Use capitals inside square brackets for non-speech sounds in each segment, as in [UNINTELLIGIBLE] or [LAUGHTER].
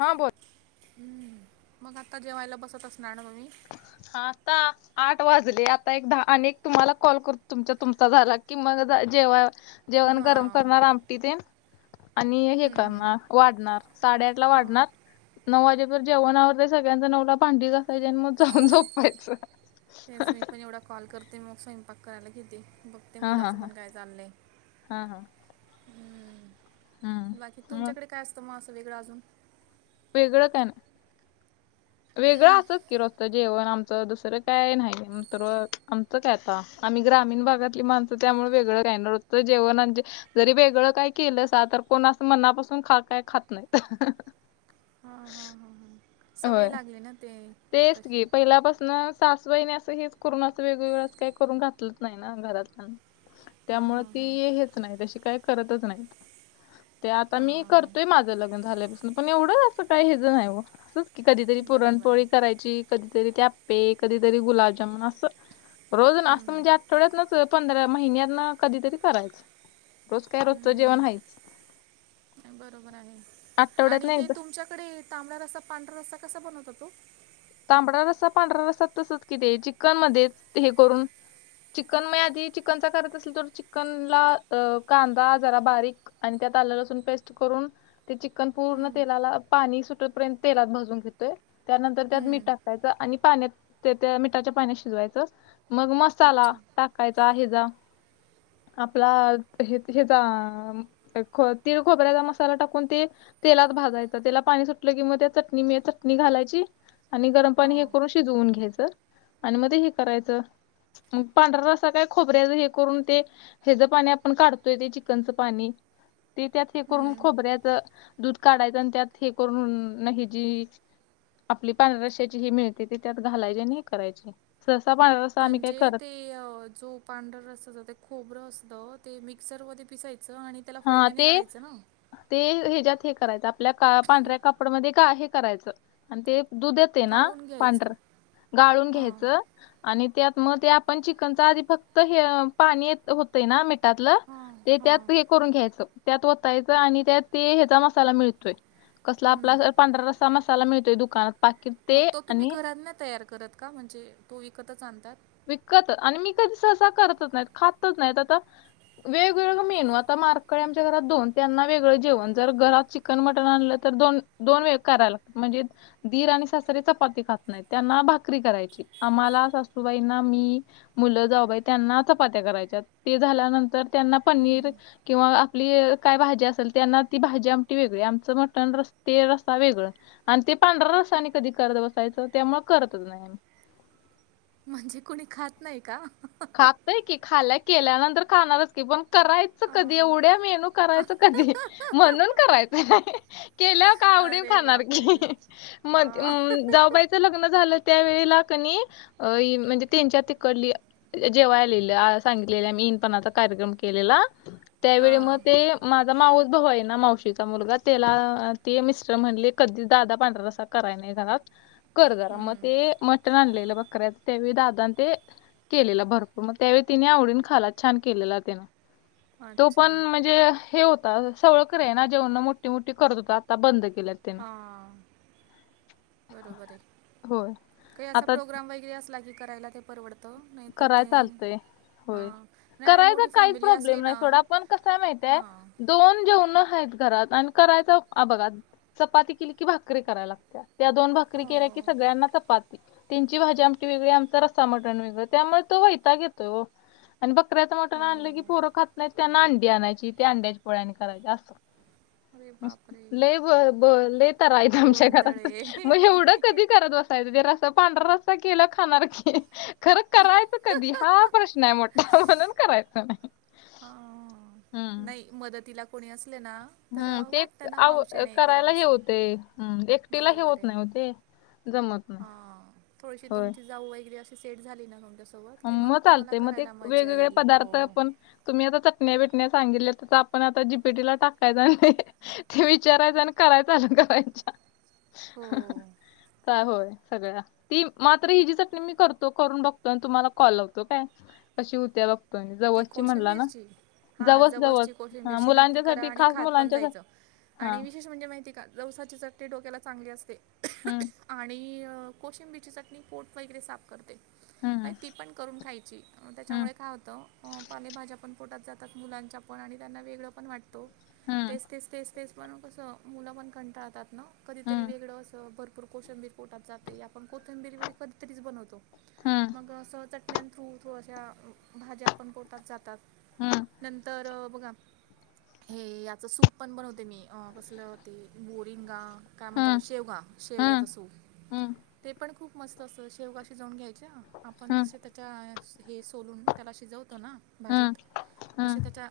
हा बोल. [INAUDIBLE] हम्म मग, आता जेवायला बसत असणार ना तुम्ही. हा. आता. आठ वाजले आता एक दहा आणि एक तुम्हाला कॉल कर तुमचा तुमचा झाला की मग जा जेव्हा जेवण गरम हां करणार, आमटी तेन. आणि हे करणार वाढणार साडेआठ ला हां वाढणार नऊ वाजेपर्यंत जेवण आवरतय सगळ्यांचं. नऊ वाजता जेवायचं आणि मग जाऊन झोपायचं. तेच मी पण, एवढा कॉल करते. मग, स्वयंपाक करायला घेते. बघ. ते हा हा मुलाचं हा पण काय? चाललंय. हा हा हम्म. बाकी. मग तुमच्याकडे काय? असतं मग, असं वेगळं अजून. वेगळं काय नाही? वेगळं असं. किरस्त जेवण आमचं दुसरं काय नाही तर आमचं काय आता आम्ही ग्रामीण भागातली माण त्यामुळे वेगळं [UNINTELLIGIBLE] होतोय जेवणांचे जरी वेगळं काही केलंसा तर कोण असं मनापासून खा काय खात नाय. हां हां [INAUDIBLE] हां हां सवय लागली ना ते. तीच की तशी पहिल्यापासून सासुबाईने असं, हेच करून वेगवेगळं काही करून घातलच नाही. ना घरात.. [INAUDIBLE] त्यामुळे ती हां हेच नाय तशी काही करतच नाही. ते आता मी हां करतोय. माझं लग्न झाल्यापासून पण, एवढं असं काही हेजं नाही. ओ असं. की कधीतरी बरोबर पुरणपोळी आहे करायची, कधीतरी आप्पे, कधीतरी गुलाबजामुन असं. रोज ना असं हम्म, हम्म. म्हणजे आठवड्यातनंच पंधरा महिन्यातनं कधीतरी करायचं. रोज काय? रोजचं हम्म, जेवण आहेच. बरोबर आहे आठवड्यात आणि ना ते एकदा तुमच्याकडे तांबडा रस्ता, पांढरा रस्ता कसा बनवता ओ? तांबडा रस्सा पांढरा रस्सा तसंच की ते चिकनमध्ये हे करून चिकन मे आधी चिकनचा करत असेल तर, चिकनला कांदा जरा बारीक आणि त्यात आलं, लसण पेस्ट करून. ते चिकन पूर्ण हम्म, तेलाला, पाणी सुटतर्यंत तेलात भाजून घेतोय. त्यानंतर. त्यात मीठ हम्म. टाकायच. आणि पाण्यात त्या मिठाच्या पाण्यात शिजवायचं. मग, मसाला अच्छा टाक [UNINTELLIGIBLE] कायचा हेचा आपला हे हेचा खो तीळ, खोबऱ्याचा मसाला टाकून. ती. तेलात भाजायच त्याला पाणी सुटलं की मग, त्या चट चटणी घालायची आणि गरम पाणी हां हे करून शिजवूनन घ्यायचं आणि म ते हे करायचं. पांढरा रस्सा काय खोबऱ्याच हे करून ते हेजं पाणी आपण काढतोय ते चिकनचं पाणी, ते त्यात हे करून हम्म. खोबऱ्यात ते दूध काढायचं त्यात हे. करून न ही. जी. आपली. पांढऱ्या रस्त्याची ही मिळते, ती त्यात घालायची आणि ही करायची. ससा पाळ म्हणजे ते अ जो पांढरं रसाच ते खोबरं असतं. ते मिक्सरमध्ये पिसायचं आणि. त्याला हा ते फडक्याने काढायचं ना ते हेज्यात हे करायचं. आपल्या का पांढऱ्या कापडमध्ये का हे करायचं. आणि ते दूध येतंय ना, गाळून घ्यायचं पांढर गाळून हां घ्यायचं. आणि त्यात मग, ते आपण चिकनचा आधी, फक्त हे पाणी येत होत. ते ना मिठातलं हां ते त्यात हां करून घ्यायचं. त्यात वतायचं आणि त्यात ते हेचा मसाला मिळतोय, कसला हम्म. आपला पांढरा रस्सा मसाला मिळतोय दुकानात. पाकिट मग ते तो तुम्ही आणि घरात नाही तयार करत का? म्हणजे तो विकतच आणतात. विकत आणि मी कधी सहसा करतच नाहीत, खातच नाहीत. आता वेगवेगळे मेनू. आता मारकळी आमच्या घरात दोन, त्यांना वेगळं जेवण. जर घरात शिक चिकन, मटन आणलं तर दोन दोन वेळ कराय लागतं म्हणजे दीर आणि सासरे चपाती खात नाहीत. त्यांना भाकरी करायची. आम्हाला, सासूबाईंना, मी. मुलं, जाऊबाई त्यांना चपात्या करायच्या. ते झाल्यानंतर त्यांना पनीर. किंवा आपली काय? भाजी असेल, त्यांना ती भाजी, आमटी वेगळी. आमचं मटण रस ते रस्सा वेगळं. आणि ते पांढरा रस्सा आणि कधी? करत बसायचं. त्यामुळे करतच नाही. म्हणजे कुणी खात नाही का? खातय की, खायला केल्यानंतर खाणारच की. पण करायचं कधी अं, एवढ्या मेनू तो करायच कधी? म्हणून करायच [UNINTELLIGIBLE] केल्याव का? आवडीन अरे खाणार की, बापरे [UNINTELLIGIBLE] मग, अं, अ. जाऊबाईच लग्न झालं त्यावेळेला का नई अ इ म्हणजे तेच्या तिकडली जेवाय आलेल्या, सांगितलेल्या मी इनपणाचा कार्यक्रम केलेला. त्यावेळी मग हां ते माझा मावस भाऊ आहे ना, मावशीचा मुलगा. तेला ते मिस्टर म्हणले, कधी दादा पांढरा रस्सा कराय नाही घरात, कर जरा. मग हं, ते मटण आणलेलं बकऱ्याचं त्यावेळी दादानं ते केलेला भरपूर, मग त्यावेळी तिने आवडीन खाला छान केलेला त्यानं. तो. अच्छा पण म्हणजे? हे हो तर सगळे कडे आहे ना जेवण मोठी मोठी करत होता आता बंद केल्यात. त्यानं हां. बरोबर आहे. होय काही असा आता प्रोग्राम वगैरे असला की करायला ते परवडतो, नाहीतर कराय ते चालतंय हा होय. नाही आणि करायचा मोठी काहीच फॅमिली असली प्रॉब्लेम नाही ना सोडा पण कसं आहे हा. माहितीय दोन जेवण आहेत घरात आणि करायच हा बघा चपाती केली की भाकरी करायला लागतं त्या दोन भाकरी केल्या की, हो सगळ्यांना चपाती त्यांची भाजी आमची वेगळी आमचं, रस्सा मटण वेगळं. त्यामुळे तो वैताग येतोय ओ, आणि बकऱ्याच मटन हो आणलं की पोरं खातं. नाही त्यांना अंडी आणायची ते अंड्याच्या पोळ्या आणी करायची असं अरे बापरे लय ब ब लय तरा आहे आमच्या गोंधळ घरात आहे मग एवढं कधी करत बसत [UNINTELLIGIBLE] रस्सा पांढरा रस्सा केला खाणार की खरं करायचं कधी हा प्रश्न आहे मोठा म्हणून करायचं. हा हम्म नाही मदतीला कोणी असले ना तर हम्म ते एक वाटतं ना आव हावशेण करायला कराव, हे असं होते हम्म एकटीला हे बरोबर होत आहे. नाही हो ते जमत नाही हां.. थोडीशी होय तुमची जाऊ वगैरे, अशी सेट झाली ना सम म मग चालतय मग ते वेगवेगळे पदार्थ हो आपण तुम्ही आता चटण्या बिटण्या सांगितल्या तर आपण आता जीपीटीला टाकायचं ते ते विचारायचं आणि करायच्या हो [UNINTELLIGIBLE] चा होय. सगळ्या ती मात्र हिची चटणी मी, करतो करून बघतो. तुम्हाला कॉल लावतो काय, कशी होत्या बघतो. मी ती जवसची म्हणला ना कोशिंबीरची हा जवस जवस जवसची हा कोशिंबीरची नक्की करा मुलांच्यासाठी आणि खास खात पण मुलांच्यासाठी जायचं. हा आणि विशेष म्हणजे माहिती का, जवसाची चटनी डोक्याला चांगली असते. हम्म आणि कोशिंबिरची चटणी पोट वगैरे साफ करते. हम्म आणि ती पण करून खायची हम्म त्याच्यामुळे काय होतं पालेभाज्या पण पोटात जातात मुलांच्या पण, आणि त्यांना वेगळं पण वाटतो हम्म तेच तेच. तेच तेेच म्हणून कसं मुलं पण कंटाळतात ना कधीतरी हम्म वेगळं असं भरपूर कोशिंबीर पोटात जाते आपण कोथंबीर वडी कधीतरीच बनवतो. हम्म. मग असं चटण्यां थ्रू थोडश्या भाज्या पण पोटात जातात. हम्म नंतर बघा हे याच सूप पण बनवते मी अ कसलं ते मोरिंगा काय म्हणता बा, हम्म शेवगा हम्म शेवग्याचा सूप. हम्म ते पण खूप मस्त असत, शेवगा शिजवून घ्यायच्या आपण हम्म जसे, च्या हे सोलून त्याला शिजवतो ना हम्म भाजीत हम्म तशे त्याच्या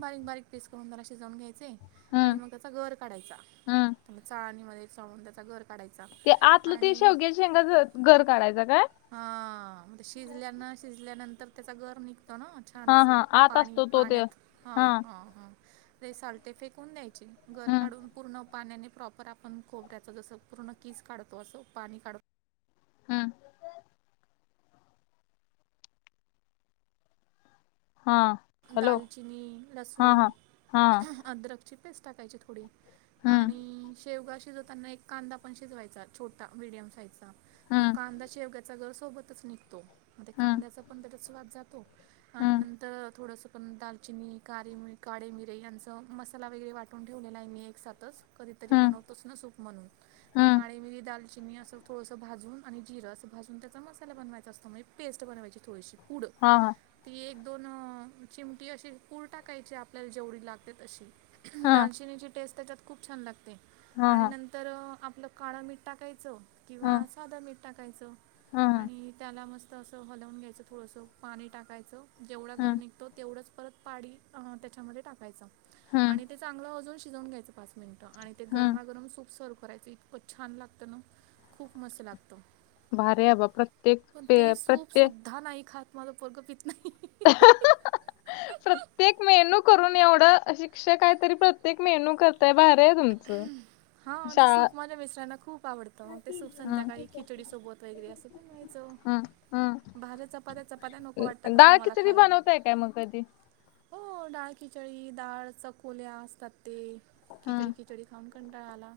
बारीक बारीक पीस करून त्याला शिजवून घ्यायचे आणि हम्म मग त्याचा गर काढायचा, हम्म मग चाळून त्याचा गर काढायचा ते आतलं ते आणि शेवग्ये शेंगाच गर काढायचं काय? हां.. म्हणजे शिजल्या न शिजल्यानंतर त्याचा गर निघतो ना. छान हा हा असं आत पाणी असतो तो ते पाण्यात हा हां हां हां. ते सालतेे फेकून द्यायचे. गर हम्म काढून पूर्ण पाण्याने प्रॉपर आपण खोबऱ्याच, जसं पूर्ण किस काढतो असं पाणी काढून. हम्म हा. हॅलो दालचिनी हा लसूण, हा हा अदरकची पेस्ट टाकायची थोडी. हम्म आणि शेवगा शिजवताना, एक कांदा पण शिजवायचा छोटा मीडियम साईजचा. मग हम्म कांदा शेवग्याचा गर सोबतच निघतो, मग हम्म कांद्याचा पण त्याच्यात स्वाद जातो. आणि हम्म नंत थोडंसं पण दालचिनी काळे मिठ काळे मिरे यांचं मसाला वगैरे वाटून ठेवलेला आहे मी एकसातच. कधीतरी हम्म बनवतोच ना सूप म्हणून मग हम्म काळी मिरी दालचिनी असं थोडंसं भाजून आणि जीर अस भाजून त्याचा, मसाला बनवायचा असतो म्हणजे पेस्ट बनवाय थोडीशी पुढं. हां हां. ती एक दोन चिमटी अशी पूड टाकायची, आपल्याला जेवढी लागते तशी. हा दालचिनीची टेस्ट त्यात, खूप छान लागते हा आणि नंतर. तर आपलं काळं मीठ टाकायचं किंवा हा साधं मीठ टाकायच. हा आणि त्याला मस्त असं हलवून घ्यायचं, थोडंसं पाणी टाकायचं जेवढा गर हा निघ तो तेवढंच परत पाणी त्याच्यामध्ये टाकायचं, हा आणि ते चांगलं अजून शिजवून घ्यायचं. पाच मिनिटं आणि ते, हा गरमागरम सूप सर्व करायचं‌ इतक. खूप छान लागतं ना, खूप मस्त लागतो. भारी आहे बा प्रत्येक पण ते पे- सूप प्रत्येक सुद्धा नाही खात, माझं पोरगं पित नाही. [UNINTELLIGIBLE] [UNINTELLIGIBLE] प्रत्येक मेनू करून एवढा, शिक्षक काय तरी प्रत्येक मेहनू कर. हा ते शाळा सूप माझ्या मिस्टना खूप आवडतं, मग ते सूप हं, संध्याकाळी. खिचडी सोबत वगैरे असं पण व्हायचं, हं, हं. भाज्या चपात्या चपात्या नको वाटतात आता मला. ती खायला बनवताय काय, मग कधी. हो. डाळ खिचडी डाळ चकोल्या असतात, ते खिचडी. हं, खिचडी खाऊन कंटाळाला,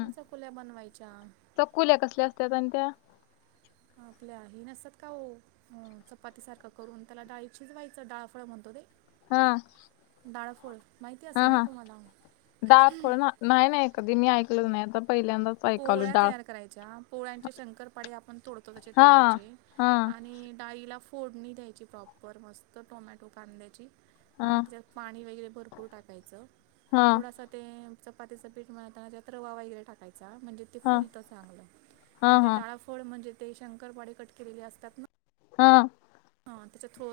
मग चकुल्या बनवायच्या. चकुल्या कसल्या असत्यात, आणि त्या. आपल्या हे नसतात, का हो. हो चपाती सारखं करून त्याला, डाळीचीच व्हायचं डाळफळ म्हणतो ते. हां. डाळफोळ माहिती असेल, ना तुम्हाला. डाळ फळ ना- नाही नाही कधी मी ऐकल नाही, आता पहिल्यांदाच. ऐकावलं पोळ्या डाळ तयार करायच्या, पोळ्यांचे शंकरपाडे आपण तोडतो तसे हा तोडायचे. हा आणि डाळीला फोडणी द्यायची, प्रॉपर मस्त टोमॅटो कांद्याची. आणि हा त्याच्यात पाणी वगैरे, भरपूर टाकायचं हा थोडासा. ते चपातीचं पीठ मिळताना, त्यात रवा वगैरे टाकायचा म्हणजे ते. ते हा फुल तर हा चांगलं ते, हा डाळफळ म्हणजे, ते शंकरपाडे कट केलेले असतात ना. हां. हं.. तेच्यात थो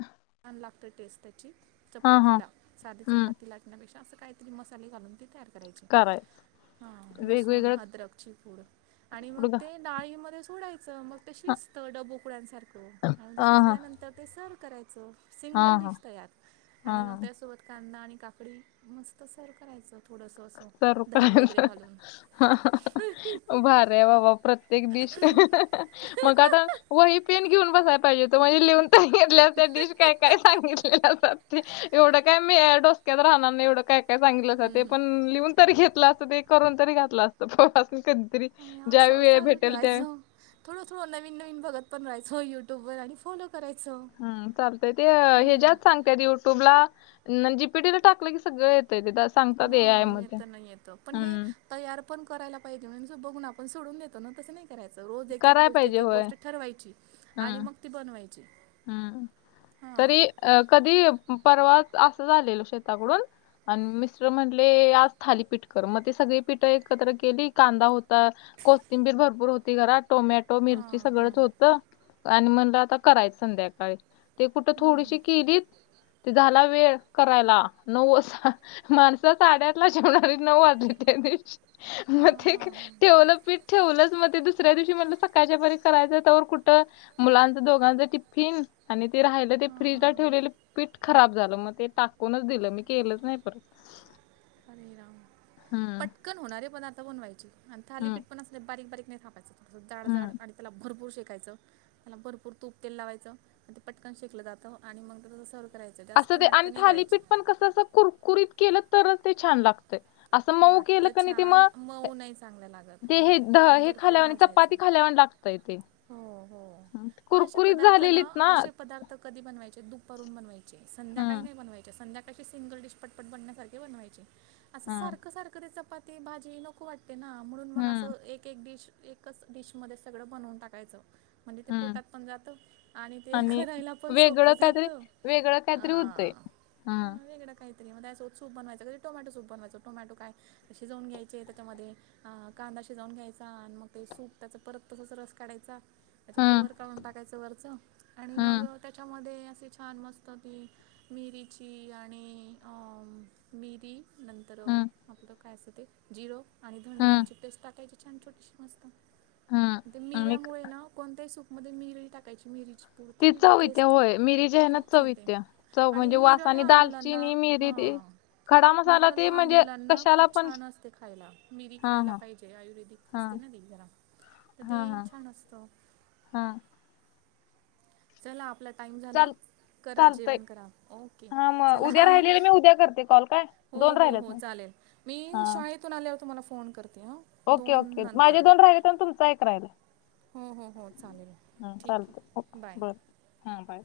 हं. छान लागत टेस्ट त्याची, चपाती ला साधी हम्म चपाती लाटण्या पे असं काहीतरी मसाले घालून ते तयार. करायची करायचं अं.. लसूण वेगवेगळं अदरकची पूढ़ आणि मग कुठं ते. डाळीमध्ये सोडायचं मग, ते हा शीचत डबोकुड्यांसारखी. आणि ते हा शिजल्यानंतर ते सर्व करायचं, हा सिंगल हा डिश तयार आणि मग हा त्यासोबत. कांदा आणि काकडी मस्त सर करायचं. थोडंसं असं दही वगैरे घालून [UNINTELLIGIBLE] हां... भारी आहे बाबा प्रत्येक, डिश मग आता. वही पेन घेऊन बसायला पाहिजे होतं, म्हणजे लिहून त घेतल्या त्या डिश काय काय सांगितलेल्या ते. एवढं काय मी डोसक्यात राहणार नाही, एवढं काय काय सांगितलासा ते. पण लिहून तरी घेतलं असत, ते करून तरी घातलं असतं पोरासनी कधी आणि असं चालू ठेवायचं. थोडं थोड नवीन नवीनपण बघत पण, राहायचं होय यूट्यूब आणि फोलो. करायचं. हम. चालतय ते ह हम्म. ज्यात सांगतय युट्यूबला, जीपीटी ला टाकलं की सगळ‌ येत. ते एकदा साग. हों. येत न, येत पण हे. तयार पण करायला पाहिजे, म्हण बघून आपण सोडून देतो ना तसं नाही. करायचं रोज एक एक कराय गोष्ट पाहिजे एक एक होय गोष्ट ठरवायची, आणि हम्म मग ती बनवायची. हम्म हां तरी अ कधी, परवा असं झालेल शेताकडून. आणि मिस्टर म्हटले आज थालीपीठ कर, मग ते सगळी पीठ एकत्र केली कांदा होता. कोथिंबीर भरपूर होती घरात टोमॅटो मिरची हां हां सगळंच होतं आणि म्हणलं आता कराय संध्याकाळी ते कुठे, हं. थोडीशी केलीत. ते झाला वेळ करायला, नऊ वाजता. माणसं साडेआठ ला जेवणारी, नऊ वाजली त्या दिवशी मग हां ते. हां ठेवलं पीठ ठेवलंच मं ते दुसऱ्या दिवशी म्हटलं सकाळच्या पहरी करायचं तोवर कुठं. मुलांचे दोघांचे टिफ्फीन आणि ते राहिलं ते हां फ्रीजला हां ठेवलेले पीठ खराब झालं, मग ते टाकूनच दिलं मी केलंच नाही परत. हरे राम. हम्म पटकन होणारे पण आता बनवायचं आणि हम्म थालीपीठ पण असले बारीक बारीक नाही थापायच. जाड हम्म जाड आणि त्याला भरपूर शेकायचं. त्याला भरपूर तूप तेल लावायचं आणि ते पटकन शेकलं जातं आणि मग रोज सर असू दे आणि थालीपीठ पण कसं असं कुरकुरीत केलं तर ते छान लागतय. असं मऊ केलं लागतं कि नाही ते छान मग मऊ नाही चांगलं लागत ते त हां त्याला हे भरपूर खाल्यावाणी भाजायचं चपाती खाल्यावाणी लागतं तय ते, हो हो मग असे कुरकुरीत पदार्थ झालेलीत ना? असे पदार्थ कधी बनवायचे दुपारून बनवायचे, संध्याकाळी हं, नाही बनवायचे. संध्या अशी सिंगल डिश पटपट बनण्यासारखे बनवायची, असं हं, सारखं सारखं ते चपाती भाजी नको वाट ते ना म्हणून मग हं, असं एक एक डिश एकच डिशमध्ये सगळं बनवून टाकायचं. म्हणजे ते हं. पोटात पण जातं आणि ते करायला पण सोप्पं जातं आं. हा. काय तरी मग त्याच्यासोबत सूप बनवायचं, कधी टोमॅटो सूप बनवायचा टोमॅटो काय. शिजवून घ्यायचे त्याच्यामध्ये, अं कांदा शिजवून घ्यायचा आणि मग ते सूप त्याचा परत तसच रस काढायचा त्याचे, हं, कवर काढून टाकायचं वरचं आणि मग हं, त्याच्यामध्ये असे छान मस्त ती मिरीची आणि अम मिरी नंतर हं, आपलं काय असतं ते, जिरं आणि धणे हं, यांची पेस्ट टाकायची. छान छोटीशी मस्त हं. ते आणि क- मिऱ्यामुळे ना कोणत्याही सूपमध्ये मिरी टाकायची मिरीची. ती तरती चव येत्या टेस्ट होय. मिरी जी आहे ना खूपच चव येते येत्या. चव आणि म्हणजे वास मीरं आणि लहान मुलांना दालचिनी, मिरी हा. ते खडा मीर मसाला ते लहान म्हणजे मुलांना कशाला खूप पण छान असते खायला, मीरी हां, खायला हां, पाहिजे आयुर्वेदिक. असते हां, ना ते जरा, तर ते हां, हां, छान असतं. हां. चला आपलं टाइम झाला. चाल करा चालतंय. जेवण करा, ओके हां, मग चला. उद्या राहिलेलं मी उद्या करते कॉल काय? हो हो राहिलेत हो माझे. चालेल. मी हां. शाळेतून आल्यावर तुम्हाला फोन करते हा. ओके ओके माझे दोन राहिलेत अन तुमचा एक राहिला. हो हो हो चालेल, हम्म ठीक चालतंय आहे बाय. बर हा बाळ.